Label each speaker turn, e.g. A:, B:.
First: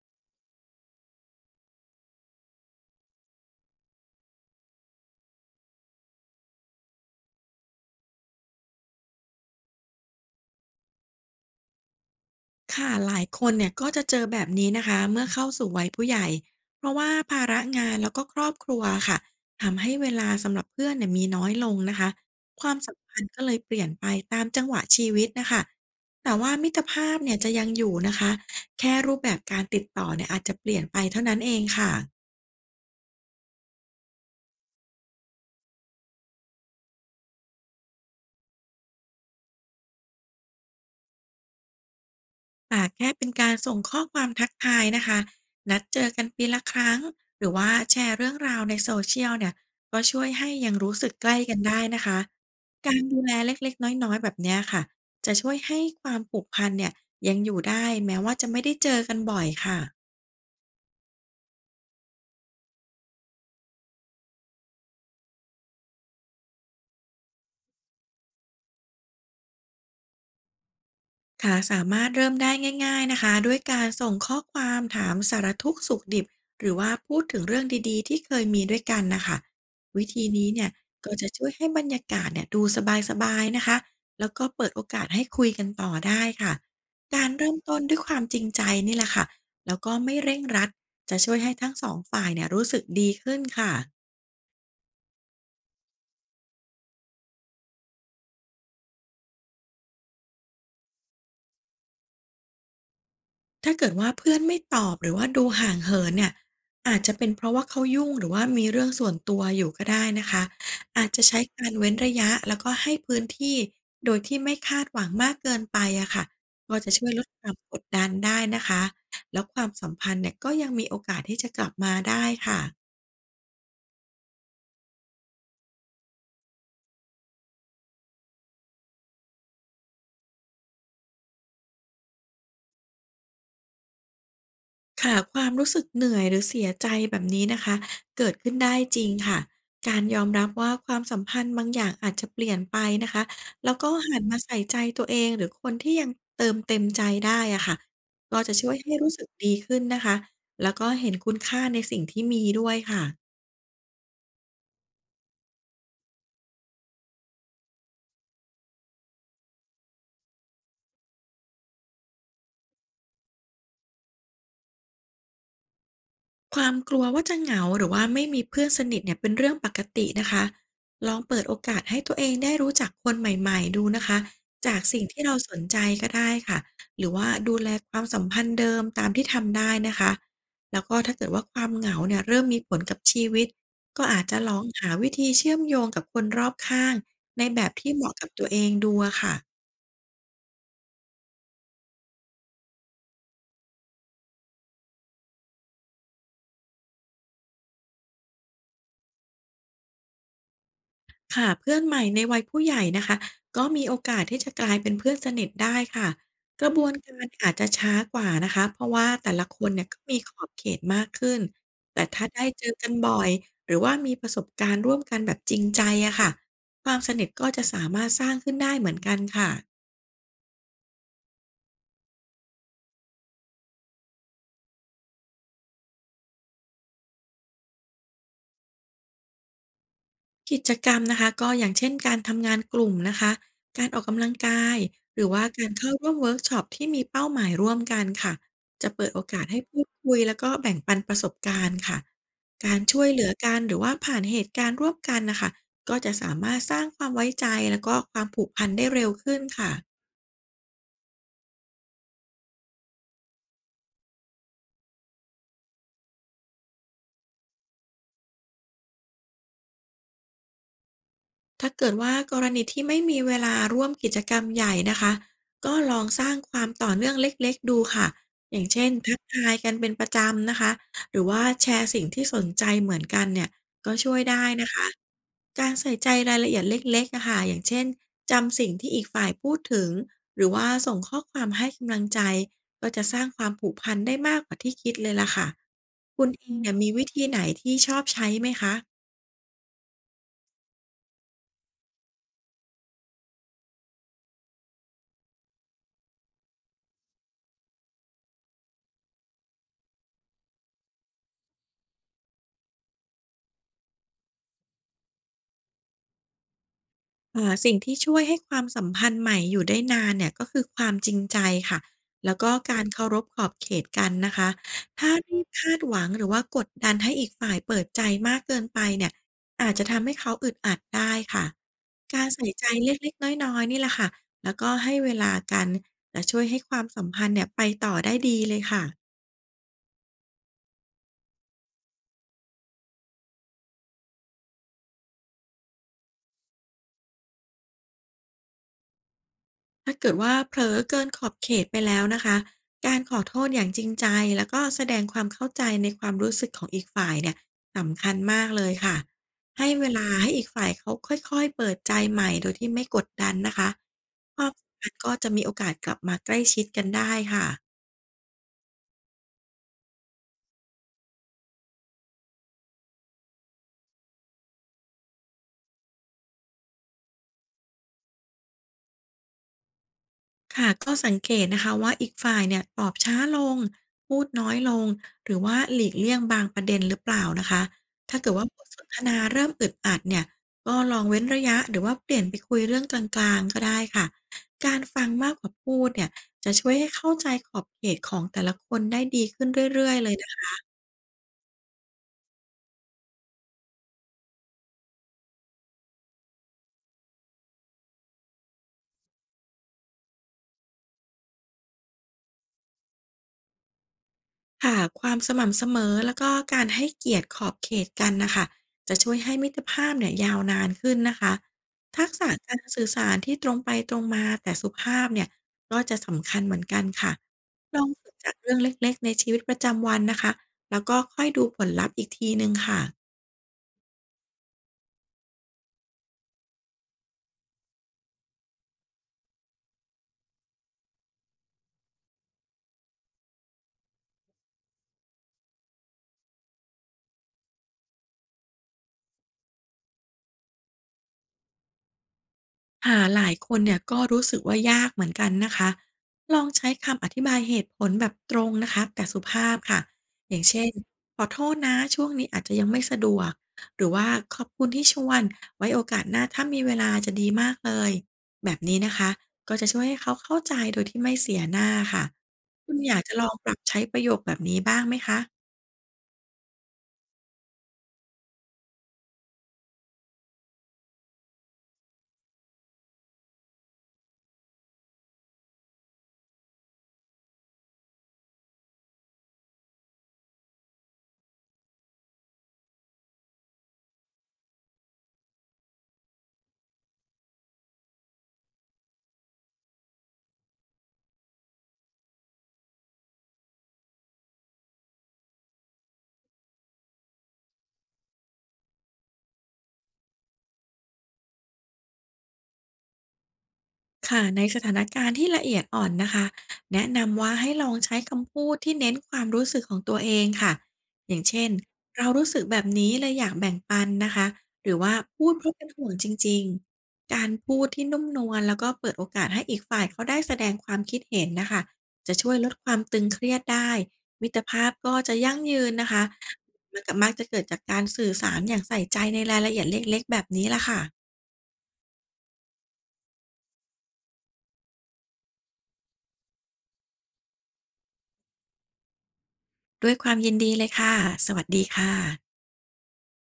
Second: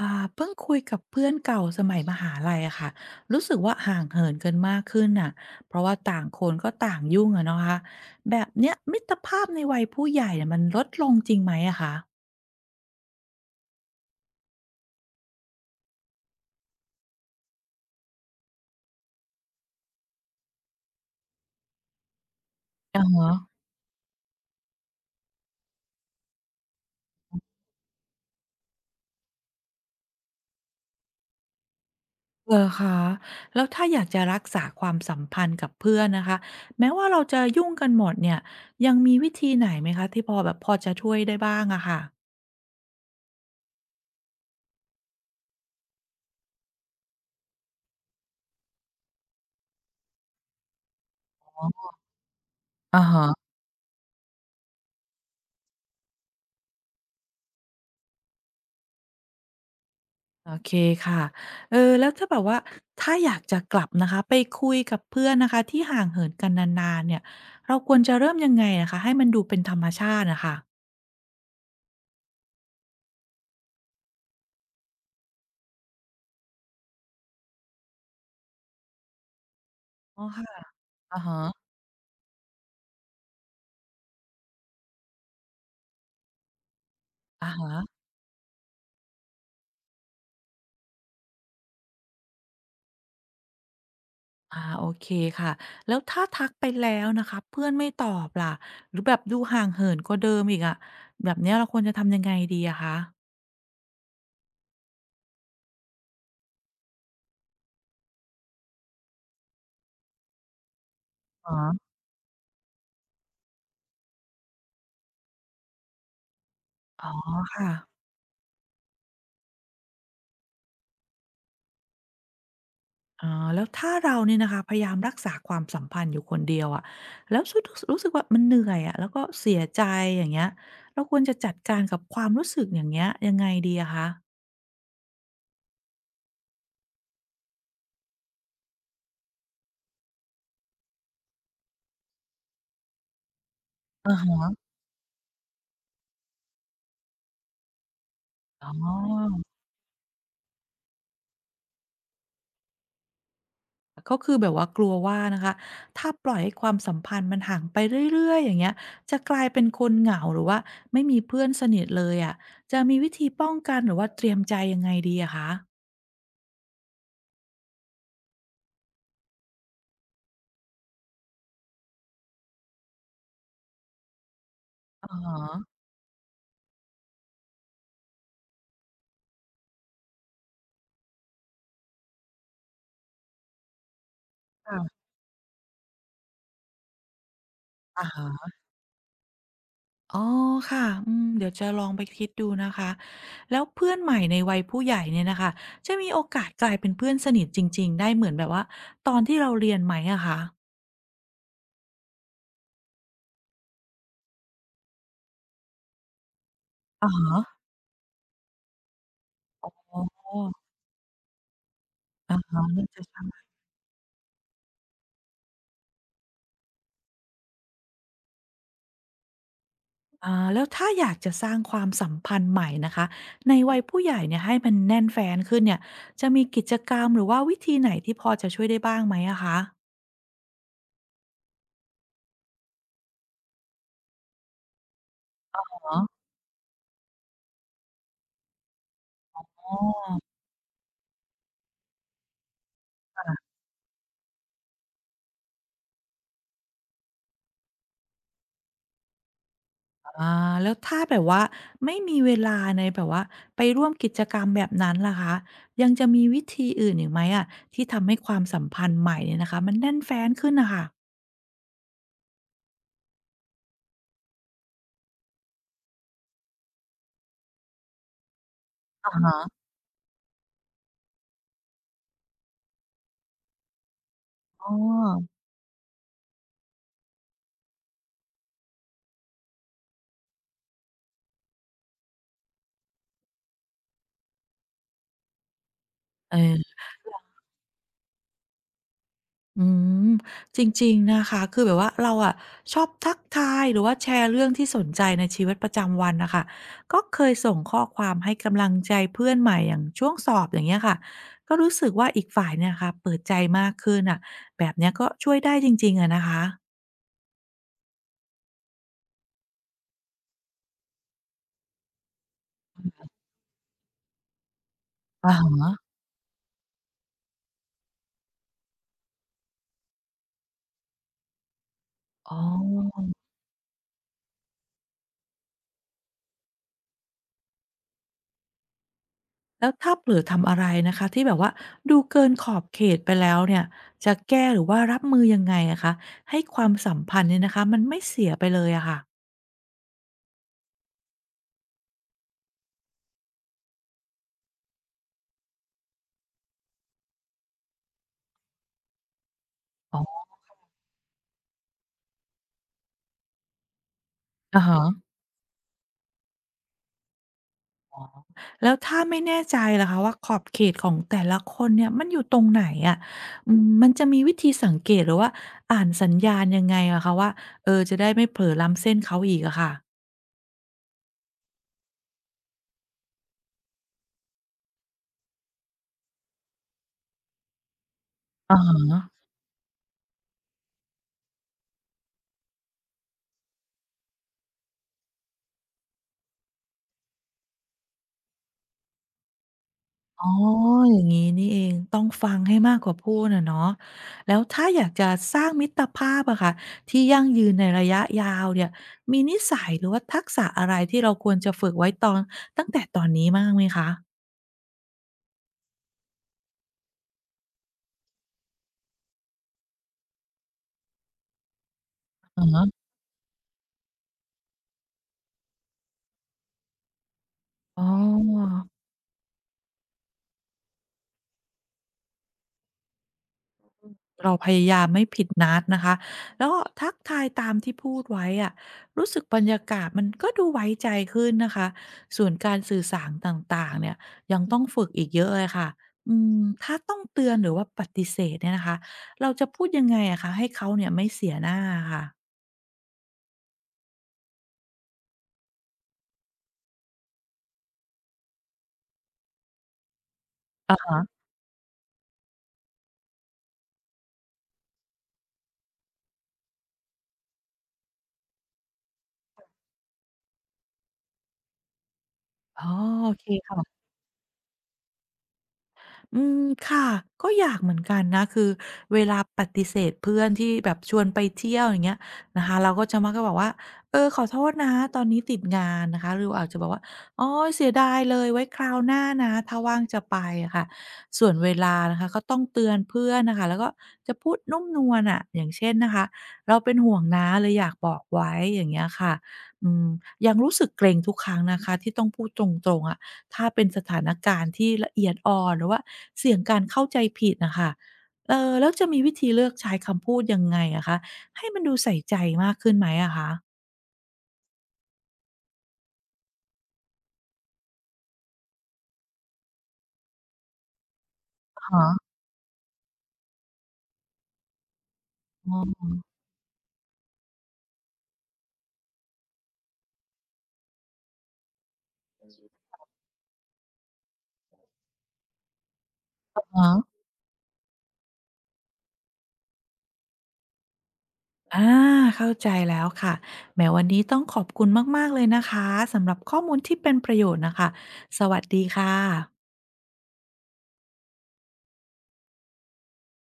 A: อ่าเพิ่งคุยกับเพื่อนเก่าสมัยมหาลัยอะค่ะรู้สึกว่าห่างเหินกันมากขึ้นน่ะเพราะว่าต่างคนก็ต่างยุ่งอะเนาะคะแบบเนี้ยมิตรภาพในวัยผู้ใหญ่เนี่ยมันลดลงจริงไหมอะคะ
B: ค่ะหลายคนเนี่ยก็จะเจอแบบนี้นะคะเมื่อเข้าสู่วัยผู้ใหญ่เพราะว่าภาระงานแล้วก็ครอบครัวค่ะทำให้เวลาสำหรับเพื่อนเนี่ยมีน้อยลงนะคะความสัม
A: อ๋อ
B: พันธ์ก็เลยเปลี่ยนไปตามจังหวะชีวิตนะคะแต่ว่ามิตรภาพเนี่ยจะยังอยู่นะคะแค่รูปแบบการติดต่อเนี่ยอาจจะเปลี่ยนไปเท่านั้นเองค่ะ
A: เหรอคะแล้วถ้าอยากจะรักษาความสัมพันธ์กับเพื่อนนะคะแม้ว่าเราจะยุ่งกันหมดเนี่ยยังมีวิธีไหนไหมคะที่พอแบบพอจะช่วยได้บ้างอะค่ะ
B: ค่ะแค่เป็นการส่งข้อความทักทายนะคะนัดเจอกันปีละครั้งหรือว่าแชร์เรื่องราวในโซเชียลเนี่ยก็ช่วยให้ยังรู้สึกใกล้กัน
A: อ๋
B: ได้
A: อ
B: นะคะการ
A: อา
B: ดูแล
A: ฮะ
B: เล็กๆน้อยๆแบบเนี้ยค่ะจะช่วยให้ความผูกพันเนี่ยยังอยู่ได้แม้ว่าจะไม่ได้เจอกันบ่อยค่ะ
A: โอเคค่ะเออแล้วถ้าแบบว่าถ้าอยากจะกลับนะคะไปคุยกับเพื่อนนะคะที่ห่างเหินกันนานๆเนี่ยเราควรจะเริ่มยังไงนะคะให้มันดูเป็นธรรมชาติน่ะค่ะ
B: ค่ะสามารถเริ่มได้ง่ายๆนะคะด้วยการส่งข้อความถามสารทุกข์สุขดิบหรือว่าพูดถึงเรื่องดีๆที่เคยมีด้วยกันนะคะวิ
A: อ๋อ
B: ธี
A: ค่ะ
B: นี้เนี่ยก็
A: อะ
B: จะ
A: ฮะ
B: ช่วยให้บรรยากาศเนี่ยดูสบายๆนะคะแล้วก็เปิดโอกาสให้คุยกันต่อได้ค่ะการ
A: อะ
B: เริ่ม
A: ฮะ
B: ต้นด้วยความจริงใจนี่แหละค่ะแล้วก็ไม่เร่งรัดจะช่วยให้ทั้งสองฝ่ายเนี่ยรู้สึกดีขึ้นค่ะ
A: อาโอเคค่ะแล้วถ้าทักไปแล้วนะคะเพื่อนไม่ตอบล่ะหรือแบบดูห่างเหินกว่าเดิมอีกอะแบบเนี้ยเราควรจะทำยังไงดีอะคะ
B: ถ้าเกิดว่าเพื่อนไม่ตอบหรือว่าดูห่างเหินเนี่ยอาจจะเป็นเพราะว่าเขายุ่งหรือว่ามีเรื่องส่วนตัวอยู่ก็ได้นะคะอาจจะใช้
A: อะ
B: กา
A: ฮะ
B: รเว้นระยะแล้วก็ให้พื้นที่โดยที่ไม่คาดหวังมากเกินไปอะค่ะก็จะช่
A: อ๋
B: ว
A: อ
B: ยลดความ
A: ค่ะ
B: กดดันได้นะคะแล้วความสัมพันธ์เนี่ยก็ยังมีโอกาสที่จะกลับมาได้ค่ะ
A: อ๋อแล้วถ้าเราเนี่ยนะคะพยายามรักษาความสัมพันธ์อยู่คนเดียวอะแล้วสุดรู้สึกว่ามันเหนื่อยอะแล้วก็เสียใจอย่างเงี้ยเราควรจะจัดการกับความรู้สึกอย่างเงี้ยยังไงดีอะคะ
B: ค่ะความรู้สึกเหนื่อยหรือเสียใจแบบนี้นะคะเกิดขึ้นได้จริงค่ะการยอมรับว่าความสัมพันธ์บางอย่างอาจจะเปลี่ยนไปนะคะแล้วก็
A: อะ
B: หันมา
A: ฮะ
B: ใส่ใจตัวเองหรือคนที่ยังเติมเต็มใจได้อะค่ะก็จะ
A: อ๋
B: ช่วยให้รู้สึก
A: อ
B: ดีขึ้นนะคะแล้วก็เห็นคุณค่าในสิ่งที่มีด้วยค่ะ
A: ก็คือแบบว่ากลัวว่านะคะถ้าปล่อยให้ความสัมพันธ์มันห่างไปเรื่อยๆอย่างเงี้ยจะกลายเป็นคนเหงาหรือว่าไม่มีเพื่อนสนิทเลยอะจะมีวิธีป้องกันหรือว่าเตรียมใจยังไงดีอะคะ
B: ความกลัวว่าจะเหงาหรือว่าไม่มีเพื่อนสนิทเนี่ยเป็นเรื่องปกตินะคะลองเปิดโอกาสให้ตัวเองได้รู้จักคนใหม่ๆดูนะคะจากสิ่ง
A: อะ
B: ที่
A: ฮ
B: เราสน
A: ะ
B: ใจก็ได้ค่ะหรือว่าดูแลความสัมพันธ์เดิมตามที่ทำได้นะคะแล้วก็ถ้าเกิดว่าความเหงาเนี่ยเริ่มมีผลกับชีวิตก็อาจจะลอง
A: ค่ะ
B: หาวิธีเชื่อมโยงกับคนรอบข้างในแบบที่เห
A: อะ
B: มาะกับตั
A: ฮะ
B: วเองดูอะค่ะ
A: อ๋อค่ะอืมเดี๋ยวจะลองไปคิดดูนะคะแล้วเพื่อนใหม่ในวัยผู้ใหญ่เนี่ยนะคะจะมีโอกาสกลายเป็นเพื่อนสนิทจริงๆได้เหมือนแบบว่าตอนที่เราเรียนไหมอะคะ
B: ค่ะเพื่อนใหม่ในวัยผู้ใหญ่นะคะก็มีโอกาสที่จะกลายเป็นเพื่อนสนิทได้ค่ะกระบวน
A: อะ
B: การอาจ
A: ฮะ
B: จะช้ากว่านะคะเพราะว่าแต่ละคนเนี่ย
A: อ๋
B: ก็
A: อ
B: มีขอบเขตมากขึ้นแต่ถ้า
A: อะ
B: ได้
A: ฮะ
B: เจอ
A: น่า
B: กัน
A: จะ
B: บ่อย
A: ใช่
B: หรือว่ามีประสบการณ์ร่วมกันแบบจริงใจอะค่ะความสนิทก็จะสามารถสร้างขึ้นได้เหมือนกันค่ะ
A: แล้วถ้าอยากจะสร้างความสัมพันธ์ใหม่นะคะในวัยผู้ใหญ่เนี่ยให้มันแน่นแฟ้นขึ้นเนี่ยจะมีกิจกรรมหรือว่าวิธีไหนที่พอจะช่วยได้บ้างไหมอะคะ
B: กิจกรรมนะคะก็อย่างเช่นการทำงานกลุ่มนะคะการออกกำลังกายหรือว่าการเข้า
A: อะ
B: ร่วมเวิร์กช็อปที่มีเป้าหมายร่วมกันค่ะจะเปิดโอ
A: อ
B: กาสให้
A: อ๋
B: พูด
A: อ
B: คุยแล้วก็แบ่งปันประสบการณ์ค่ะการช่วยเหลือ
A: ค่ะ
B: กันหรือว่าผ่านเหตุการณ์ร่วมกันนะคะก็จะสามารถสร้างความไว้ใจแล้วก็ความผูกพันได้เร็วขึ้นค่ะ
A: อาแล้วถ้าแบบว่าไม่มีเวลาในแบบว่าไปร่วมกิจกรรมแบบนั้นล่ะคะยังจะมีวิธีอื่นอีกไหมอะที่ทำให้ความสัมพันธ์ใหม่เนี่ยนะคะมันแน่นแฟ้นขึ้นน่ะค่ะ
B: ถ้าเกิดว่ากรณีที่ไม่มีเวลาร่วมกิจกรรมใหญ่นะคะก็ลองสร้างความต่อเนื่องเล็กๆดูค่ะอย่างเช่นทักทายกันเป็นประจำนะคะหรือว่าแชร์สิ่งที่สนใจเหมือนกันเนี่ยก็ช่วยได้
A: อ๋อ
B: นะคะการใส่ใจรายละเอียดเล็กๆอะค่ะอย่างเช่นจำสิ่งที่อีกฝ่ายพูดถึงหรือว่าส่งข้อความให้กำลังใจก็จะสร้างความผูกพันได้มากกว่าที่คิดเลยล่ะค่ะคุณเองเนี่ย
A: เออ
B: มีวิธีไหนที่ชอบใช้ไหมคะ
A: อืมจริงๆนะคะคือแบบว่าเราอะชอบทักทายหรือว่าแชร์เรื่องที่สนใจในชีวิตประจำวันน่ะค่ะก็เคยส่งข้อความให้กำลังใจเพื่อนใหม่อย่างช่วงสอบอย่างเงี้ยค่ะก็รู้สึกว่าอีกฝ่ายเนี่ยค่ะเปิดใจมากขึ้นน่ะแบบเนี้ยก็ช่วยได้จริงๆอะนะคะ
B: สิ่งที่ช่วยให้ความสัมพันธ์ใหม่อยู่ได้นานเนี่ยก็คือความจริงใจค่ะแล้วก็การเคารพขอบเขตกันนะคะถ้า
A: อะ
B: รี
A: ฮ
B: บ
A: ะ
B: คาดหวังหรือว่ากดดันให้อีกฝ่ายเปิดใจมากเกินไปเนี่ยอาจจะทำให้เขาอึดอัดได้ค่ะการ
A: อ๋อ
B: ใส่ใจเล็กๆน้อยๆนี่แหละค่ะแล้วก็ให้เวลากันจะช่วยให้ความสัมพันธ์เนี่ยไปต่อได้ดีเลยค่ะ
A: แล้วถ้าเผลอทำอะไรนะคะที่แบบว่าดูเกินขอบเขตไปแล้วเนี่ยจะแก้หรือว่ารับมือยังไงอะคะให้ความสัมพันธ์เนี่ยนะคะมันไม่เสียไปเลยอะค่ะ
B: ถ้าเกิดว่าเผลอเกินขอบเขตไปแล้วนะคะ การขอโทษอย่างจริงใจแล้วก็แสดงความเข้าใจในความรู้สึกของอีกฝ่ายเนี่ยสำคัญมากเลยค่ะ ให้เว
A: อ๋
B: ลา
A: อ
B: ให้อีกฝ่ายเขาค่อยๆเปิดใจใหม่โดยที่ไม่กดดันนะคะความ
A: อะ
B: สัม
A: ฮะ
B: พันธ์ก็จะมีโอกาสกลับมาใกล้ชิดกันได้ค่ะ
A: อ๋อแล้วถ้าไม่แน่ใจล่ะคะว่าขอบเขตของแต่ละคนเนี่ยมันอยู่ตรงไหนอะอืมมันจะมีวิธีสังเกตหรือว่าอ่านสัญญาณยังไงอะคะว่าเออจะได้ไม่เผลอล้ำเส้นเขาอีกอะค่ะ
B: ค่ะก็สังเกตนะคะว่าอีกฝ่ายเนี่ยตอบช้าลงพูดน้อยลงหรือว่าหลีกเลี่ยงบางประเด็นหรือเปล่านะคะถ้าเกิดว่าบ
A: อะฮ
B: ทสนท
A: ะ
B: นาเริ่มอึดอัดเนี่ยก็ลองเว้นระยะหรือว่าเปลี่ยนไปคุยเรื่องกลางๆก็ได้ค่ะการฟังมากกว่าพูดเนี่ยจะช่วยให้เข้าใจขอบเขตของแต่ละคนได้ดีขึ้นเรื่อยๆเลย
A: อ๋อ
B: นะคะ
A: อย่างงี้นี่เองต้องฟังให้มากกว่าพูดอะเนาะแล้วถ้าอยากจะสร้างมิตรภาพอะค่ะที่ยั่งยืนในระยะยาวเนี่ยมีนิสัยหรือว่าทักษะอะไรที่เราควรจะฝึกไว้ตอนตั้งแต่ตอนนี้บ้างไหมคะ
B: ค่ะความสม่ำเสมอแล้วก็การให้เกียรติขอบเขตกันนะคะจะช่วยให้มิตรภาพเนี่ยยาวนานขึ้นนะคะทักษะ
A: อะ
B: กา
A: ฮะ
B: รสื่อสารที่ตรงไปตรงมาแต่สุภาพเนี่ยก็จะสำคัญเหมือนกันค่ะล
A: อ๋อ
B: องฝึกจากเรื่องเล็กๆในชีวิตประจำวันนะคะแล้วก็ค่อยดูผลลัพธ์อีกทีหนึ่งค่ะ
A: เราพยายามไม่ผิดนัดนะคะ แล้วก็ทักทายตามที่พูดไว้อะรู้สึกบรรยากาศมันก็ดูไว้ใจขึ้นนะคะ ส่วนการสื่อสารต่างๆเนี่ยยังต้องฝึกอีกเยอะเลยค่ะอืมถ้าต้องเตือนหรือว่าปฏิเสธเนี่ยนะคะเราจะพูดยังไงอะคะให้เขาเนี่ยไม่เสียหน้าอะค่ะ
B: ค่ะหลายคนเนี่ยก็รู้สึกว่ายากเหมือนกันนะคะลองใช้คำอธิบายเหตุผลแบบตรงนะคะแต่สุภาพค่ะอย่างเช่น
A: อะฮะ
B: ขอโทษนะช่วงนี้อาจจะยังไม่สะดวกหรือว่าขอบคุณที่ชวนไว้โอกาสหน้าถ้ามีเวลาจะดีมากเลยแบบนี้นะคะก็จะช่วยให้เขาเข้าใจโดยที่ไม่เสียหน้าค่ะ
A: อ๋อ
B: คุณอยาก
A: โอ
B: จะล
A: เค
B: องปรับ
A: ค่ะ
B: ใช้ประโยคแบบนี้บ้างไหมคะ
A: อืมค่ะก็อยากเหมือนกันนะคือเวลาปฏิเสธเพื่อนที่แบบชวนไปเที่ยวอย่างเงี้ยนะคะเราก็จะมักจะบอกว่าเออขอโทษนะตอนนี้ติดงานนะคะหรืออาจจะบอกว่าโอ๊ยเสียดายเลยไว้คราวหน้านะถ้าว่างจะไปอะค่ะส่วนเวลานะคะก็ต้องเตือนเพื่อนน่ะค่ะแล้วก็จะพูดนุ่มนวลอะอย่างเช่นนะคะเราเป็นห่วงนะเลยอยากบอกไว้อย่างเงี้ยค่ะอืมยังรู้สึกเกรงทุกครั้งนะคะที่ต้องพูดตรงๆอะ ถ้าเป็นสถานการณ์ที่ละเอียดอ่อนหรือว่าเสี่ยงการเข้าใจผิดน่ะค่ะเออแล้วจะมีวิธีเลือกใช้คำพูดยังไงอะคะให้มันดูใส่ใจมากขึ้นไหมอะคะ
B: ค่ะในสถานการณ์ที่ละเอียดอ่อนนะคะแนะนำว่าให้ลองใช้คำพูดที่เน้นความรู้สึกของตัวเองค่ะอย่างเช่น
A: อะฮะ
B: เรารู้สึกแบบนี้เลยอยากแบ่งปันนะคะหรือว่าพูดเพ
A: อ๋
B: ราะ
A: อ
B: เป็นห่วงจริงๆการพูดที่นุ่มนวลแล้วก็เปิดโอกาสให้อีกฝ่ายเขาได้แสดงความคิดเห็นนะคะจะช่วยลดความตึงเครียดได้มิตรภาพก็จะยั่งยืนนะคะ
A: อะ
B: มันก็
A: ฮะ
B: มักจะเกิดจากการสื่อสารอย่างใส่ใจในรายละเอียดเล็กๆแบบนี้ละค่ะ
A: อาเข้าใจแล้วค่ะแหมวันนี้ต้องขอบคุณมากๆเลยนะคะสำหรับข้อมูลที่เป็นประโยชน์น่ะค่ะสวัสดีค่ะ
B: ด้วยความยินดีเลยค่ะสวัสดีค่ะ